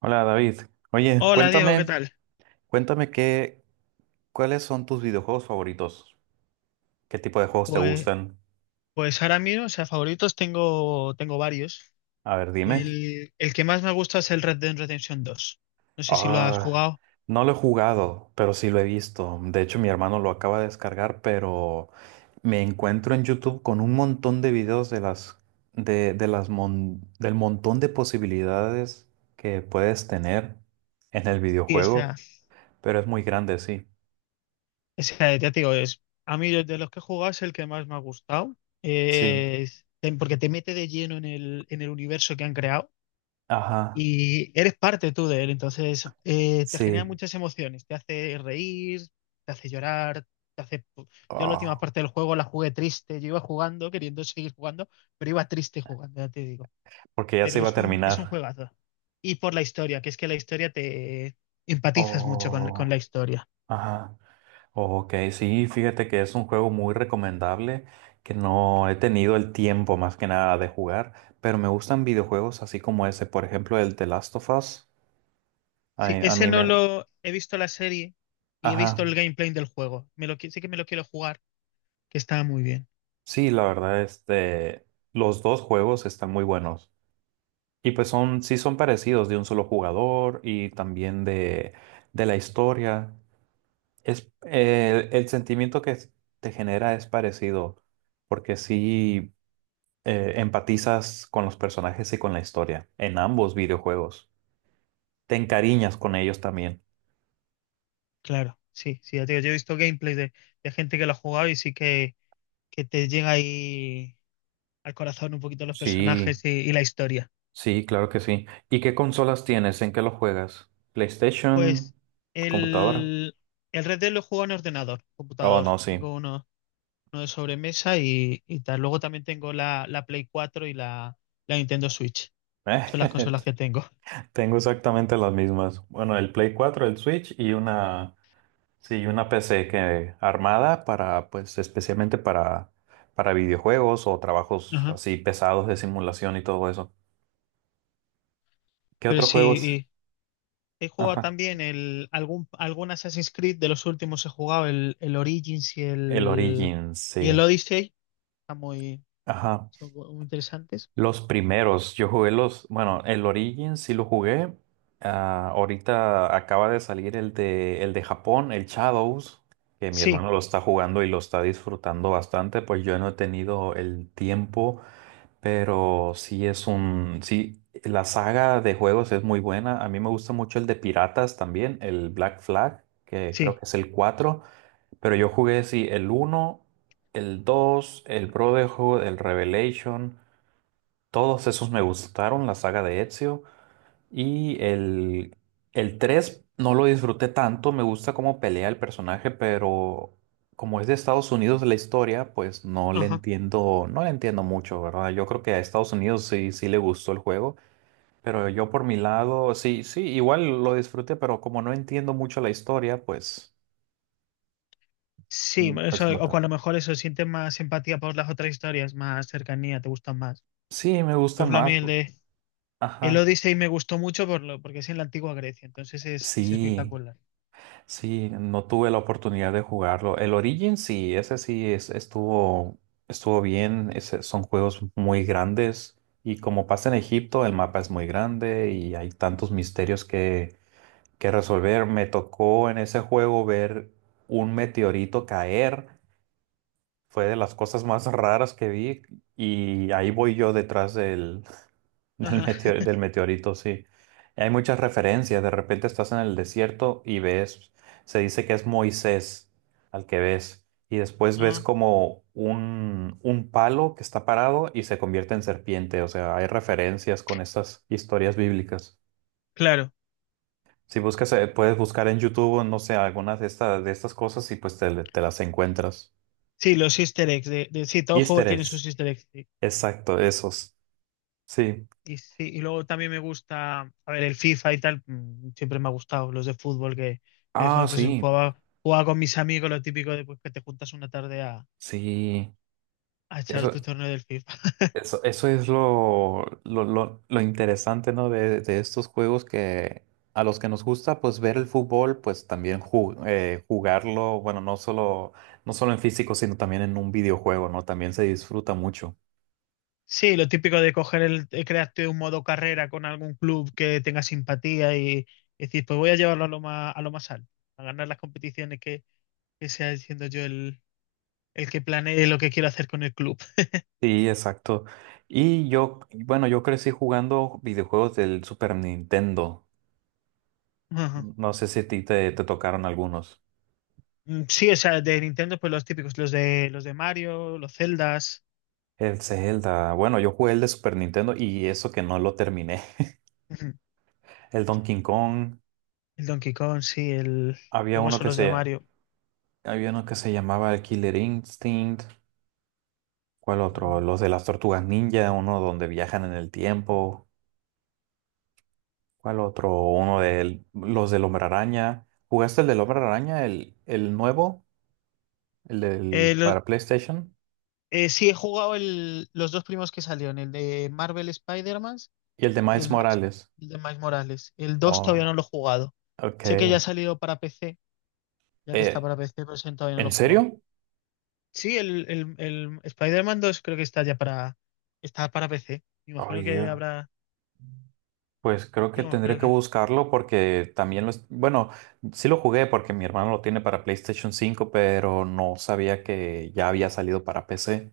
Hola David. Oye, Hola Diego, ¿qué cuéntame, tal? cuéntame qué, cuáles son tus videojuegos favoritos. ¿Qué tipo de juegos te Pues, gustan? pues, ahora mismo, o sea, favoritos tengo varios. A ver, dime. El que más me gusta es el Red Dead Redemption dos. No sé si lo has Ah, jugado. no lo he jugado, pero sí lo he visto. De hecho, mi hermano lo acaba de descargar, pero me encuentro en YouTube con un montón de videos de las mon- del montón de posibilidades que puedes tener en el Sí, o sea, videojuego, pero es muy grande, sí. o sea, ya te digo, es, a mí de los que he jugado es el que más me ha gustado. Sí. Eh, es- Porque te mete de lleno en el universo que han creado. Ajá. Y eres parte tú de él, entonces te genera Sí. muchas emociones, te hace reír, te hace llorar, te hace. Yo la última Ah. parte del juego la jugué triste, yo iba jugando, queriendo seguir jugando, pero iba triste jugando, ya te digo. Porque ya se Pero iba a es un terminar. juegazo. Y por la historia, que es que la historia te empatizas mucho con Oh, la historia. ajá. Ok, sí, fíjate que es un juego muy recomendable que no he tenido el tiempo más que nada de jugar, pero me gustan videojuegos así como ese, por ejemplo, el The Last of Us. Sí, A, a ese mí no me... lo he visto la serie y he visto Ajá. el gameplay del juego. Sí que me lo quiero jugar, que está muy bien. Sí, la verdad, los dos juegos están muy buenos. Y pues son, sí son parecidos de un solo jugador y también de la historia. El sentimiento que te genera es parecido, porque sí empatizas con los personajes y con la historia, en ambos videojuegos. Te encariñas con ellos también. Claro, sí, sí, ya te digo, yo he visto gameplays de gente que lo ha jugado y sí que te llega ahí al corazón un poquito los Sí, personajes y la historia. sí, claro que sí. ¿Y qué consolas tienes? ¿En qué lo juegas? ¿PlayStation? Pues ¿Computadora? el, el Red Dead lo he jugado en ordenador, Oh, computador. no, sí. Tengo uno de sobremesa y tal. Luego también tengo la Play 4 y la Nintendo Switch. Son las consolas que tengo. Tengo exactamente las mismas. Bueno, el Play cuatro, el Switch y una... Sí, una PC que armada para, pues, especialmente para videojuegos o trabajos Ajá. así pesados de simulación y todo eso. ¿Qué Pero otros juegos? sí, y he jugado Ajá. también el, algún Assassin's Creed de los últimos he jugado, el Origins y El el, Origins, y el sí. Odyssey. Están muy, Ajá. Son muy interesantes. Los primeros, yo jugué los, bueno, el Origins sí lo jugué. Ah, ahorita acaba de salir el de Japón, el Shadows, que mi Sí, hermano lo está jugando y lo está disfrutando bastante, pues yo no he tenido el tiempo. Pero sí es un, sí, la saga de juegos es muy buena. A mí me gusta mucho el de piratas también, el Black Flag, que creo que sí. es el cuatro, pero yo jugué sí el uno, el dos, el Brotherhood, el Revelation, todos esos me gustaron, la saga de Ezio. Y el, el 3 no lo disfruté tanto, me gusta cómo pelea el personaje, pero como es de Estados Unidos la historia, pues no le Ajá. entiendo, no le entiendo mucho, ¿verdad? Yo creo que a Estados Unidos sí, sí le gustó el juego, pero yo por mi lado, sí, sí, igual lo disfruté, pero como no entiendo mucho la historia, pues, Sí, bueno, pues eso, no o con tanto. lo mejor eso, sientes más empatía por las otras historias, más cercanía, te gustan más. Sí, me Por gustan ejemplo, a mí más. El Ajá. Odyssey me gustó mucho porque es en la antigua Grecia, entonces es Sí. espectacular. Sí, no tuve la oportunidad de jugarlo. El Origin sí, estuvo, estuvo bien. Ese- son juegos muy grandes y como pasa en Egipto, el mapa es muy grande y hay tantos misterios que resolver. Me tocó en ese juego ver un meteorito caer. Fue de las cosas más raras que vi y ahí voy yo detrás Ajá. Del meteorito, sí. Hay muchas referencias. De repente estás en el desierto y ves, se dice que es Moisés al que ves. Y después ves Ah, como un palo que está parado y se convierte en serpiente. O sea, hay referencias con estas historias bíblicas. claro, Si buscas, puedes buscar en YouTube, o no sé, algunas de estas cosas y pues te las encuentras. sí, los easter eggs, sí, todo juego Easter tiene eggs. sus easter eggs. Sí. Exacto, esos. Sí. Sí, y luego también me gusta, a ver, el FIFA y tal, siempre me ha gustado, los de fútbol que de Ah, joven pues sí. jugaba, con mis amigos, lo típico de pues, que te juntas una tarde Sí. a echar Eso. tu torneo del FIFA. Eso es lo interesante, ¿no? De estos juegos que a los que nos gusta, pues ver el fútbol, pues también jugarlo, bueno, no solo, no solo en físico, sino también en un videojuego, ¿no? También se disfruta mucho. Sí, lo típico de coger crearte un modo carrera con algún club que tenga simpatía y, decir, pues voy a llevarlo a lo más alto, a ganar las competiciones que sea siendo yo el que planee lo que quiero hacer con el club. Sí, exacto. Y yo, bueno, yo crecí jugando videojuegos del Super Nintendo. Ajá. No sé si a ti te tocaron algunos. Mm, sí, o sea, de Nintendo, pues los típicos, los de Mario, los Zeldas, El Zelda, bueno, yo jugué el de Super Nintendo y eso que no lo terminé. ujú, El Donkey Kong. el Donkey Kong, sí, el Había luego uno son que los de se, Mario. Había uno que se llamaba el Killer Instinct. ¿Cuál otro? Mm. Los de las tortugas ninja, uno donde viajan en el tiempo. ¿Cuál otro? Uno de los del Hombre Araña. ¿Jugaste el del Hombre Araña, el nuevo, el Eh, del lo- para PlayStation? Sí, he jugado los dos primos que salieron, el de Marvel Spider-Man Y el de y el, Miles Miles- Morales. el de Miles Morales. El dos todavía Oh, no lo he jugado. ok. Sé que ya ha salido para PC, ya que está Eh, para PC, pero ese todavía no lo he ¿En jugado. serio? Sí, el Spider-Man 2 creo que está ya para, está para PC. Me Ay, imagino que Dios. habrá, Pues creo que digamos, tendré creo que que buscarlo porque también lo... es- Bueno, sí lo jugué porque mi hermano lo tiene para PlayStation 5, pero no sabía que ya había salido para PC.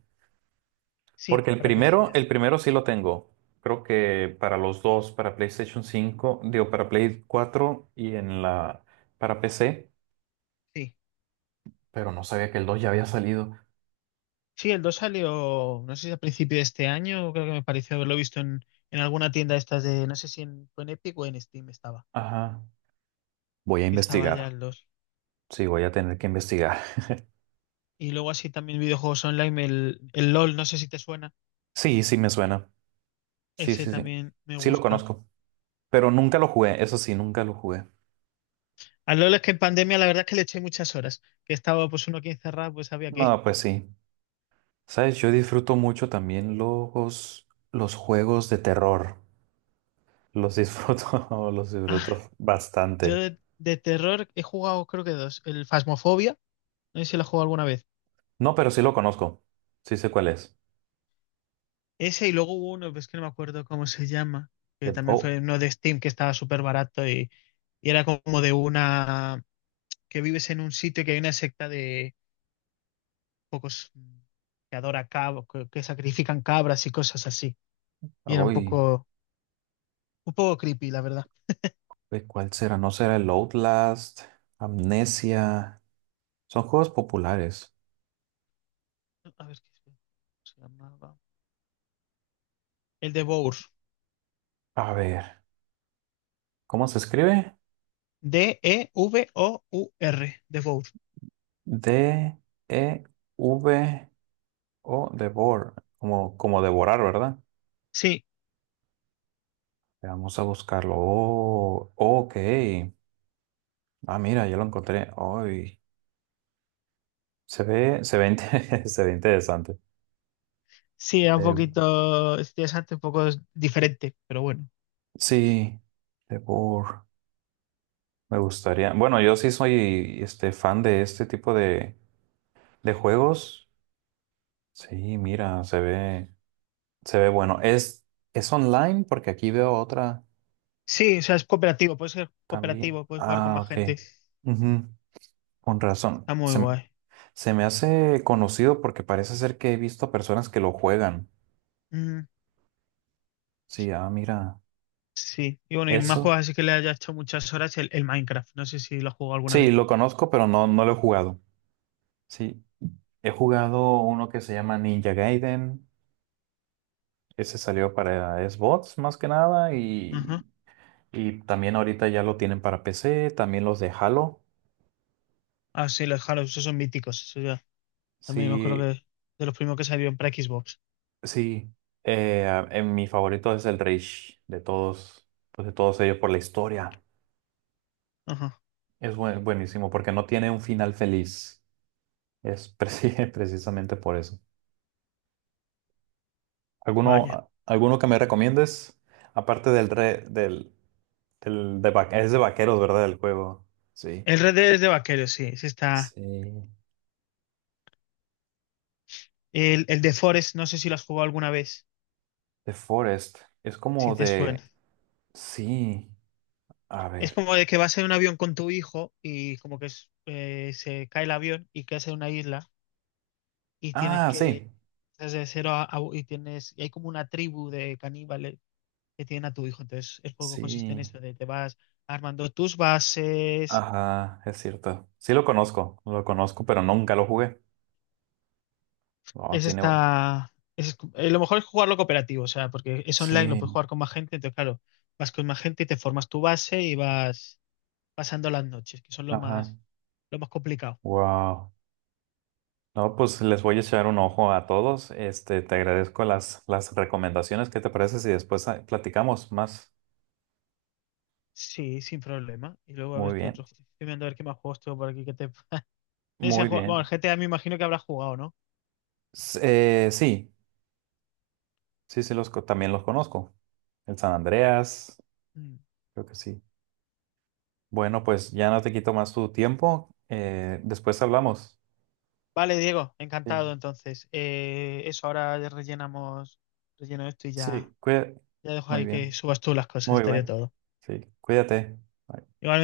sí, Porque para PC ya el está. primero sí lo tengo. Creo que para los dos, para PlayStation 5 digo, para Play 4 y en la, para PC, Sí. pero no sabía que el 2 ya había salido. Sí, el dos salió, no sé si a principio de este año, creo que me pareció haberlo visto en alguna tienda de estas de, no sé si en, fue en Epic o en Steam estaba, Ajá. Voy a que estaba ya investigar. el dos. Sí, voy a tener que investigar. Y luego así también videojuegos online, el LOL, no sé si te suena. Sí, sí me suena. Sí, Ese sí, sí. también me Sí lo gusta. conozco, pero nunca lo jugué. Eso sí, nunca lo jugué. Al LOL es que en pandemia la verdad es que le eché muchas horas. Que estaba pues uno aquí encerrado, pues había que. No, pues sí. Sabes, yo disfruto mucho también los juegos de terror. Los disfruto, los Ah, disfruto yo bastante. de terror he jugado creo que dos. El Phasmophobia, no sé si lo he jugado alguna vez. No, pero sí lo conozco. Sí sé cuál es. Ese y luego hubo uno, pues que no me acuerdo cómo se llama. Que El- también oh, fue uno de Steam que estaba súper barato y era como de una. Que vives en un sitio y que hay una secta de pocos que adora cabos, que sacrifican cabras y cosas así. Y era un uy, poco, un poco creepy, la verdad. uy, ¿cuál será? ¿No será el Outlast? Amnesia. Son juegos populares. A ver qué se llamaba. El de Devour. A ver, ¿cómo se escribe? Devour. Devour. D, E, V, O, Devor. Como, como devorar, ¿verdad? Sí, Vamos a buscarlo. Oh, ok. Ah, mira, ya lo encontré. Uy, se ve, inte- se ve interesante. sí, era un Devo- poquito es interesante, un poco es diferente, pero bueno. sí, Devor. Me gustaría. Bueno, yo sí soy este fan de este tipo de juegos. Sí, mira, se ve bueno. Es online porque aquí veo otra Sí, o sea, es cooperativo, puedes ser también. cooperativo, puedes jugar con Ah, más ok. gente. Ujú, con razón. Está muy Se, m- guay. se me hace conocido porque parece ser que he visto a personas que lo juegan. Mm, Sí, ah, mira. sí, y bueno, y más Eso. juegos así que le haya hecho muchas horas el Minecraft. No sé si lo has jugado alguna Sí, vez lo tú. conozco, pero no, no lo he jugado. Sí. He jugado uno que se llama Ninja Gaiden. Ese salió para Xbox más que nada Ajá. y... Y también ahorita ya lo tienen para PC, también los de Halo. Ah, sí, los Halo, esos son míticos. Eso ya. También me acuerdo Sí, que de los primeros que salieron para Xbox. sí. En mi favorito es el Reach de todos, pues de todos ellos por la historia. Ajá, Es buenísimo porque no tiene un final feliz. Es precisamente por eso. Vaya. Alguno que me recomiendes? Aparte del es de vaqueros, ¿verdad? El juego. Sí. El Red Dead es de vaqueros, sí, sí está. Sí. El de Forest, no sé si lo has jugado alguna vez, The Forest. Es como si te de. suena. Sí. A Es ver. como de que vas en un avión con tu hijo y como que se cae el avión y quedas en una isla y tienes Ah, que sí. desde cero y hay como una tribu de caníbales que tienen a tu hijo. Entonces el juego consiste en Sí, esto de te vas armando tus bases. ajá, es cierto. Sí lo conozco, pero nunca lo jugué. Oh, Es tiene bueno. esta es Lo mejor es jugarlo cooperativo, o sea, porque es online, lo puedes Sí, jugar con más gente, entonces claro, vas con más gente y te formas tu base y vas pasando las noches, que son lo ajá. más Lo más complicado. Wow. No, pues les voy a echar un ojo a todos. Este, te agradezco las recomendaciones. ¿Qué te parece si después platicamos más? Sí, sin problema. Y luego a Muy ver qué bien, otros. Estoy mirando a ver qué más juegos tengo por aquí que te. Muy Bueno, el bien. GTA me imagino que habrás jugado, ¿no? S- sí, sí, también los conozco. El San Andreas, Mm. creo que sí. Bueno, pues ya no te quito más tu tiempo. Después hablamos. Vale, Diego, Sí, encantado entonces. Eso, ahora ya relleno esto y ya, sí, cuida- ya dejo Muy ahí que bien. subas tú las cosas, Muy estaría bueno. todo. Sí, cuídate. Bye. Igual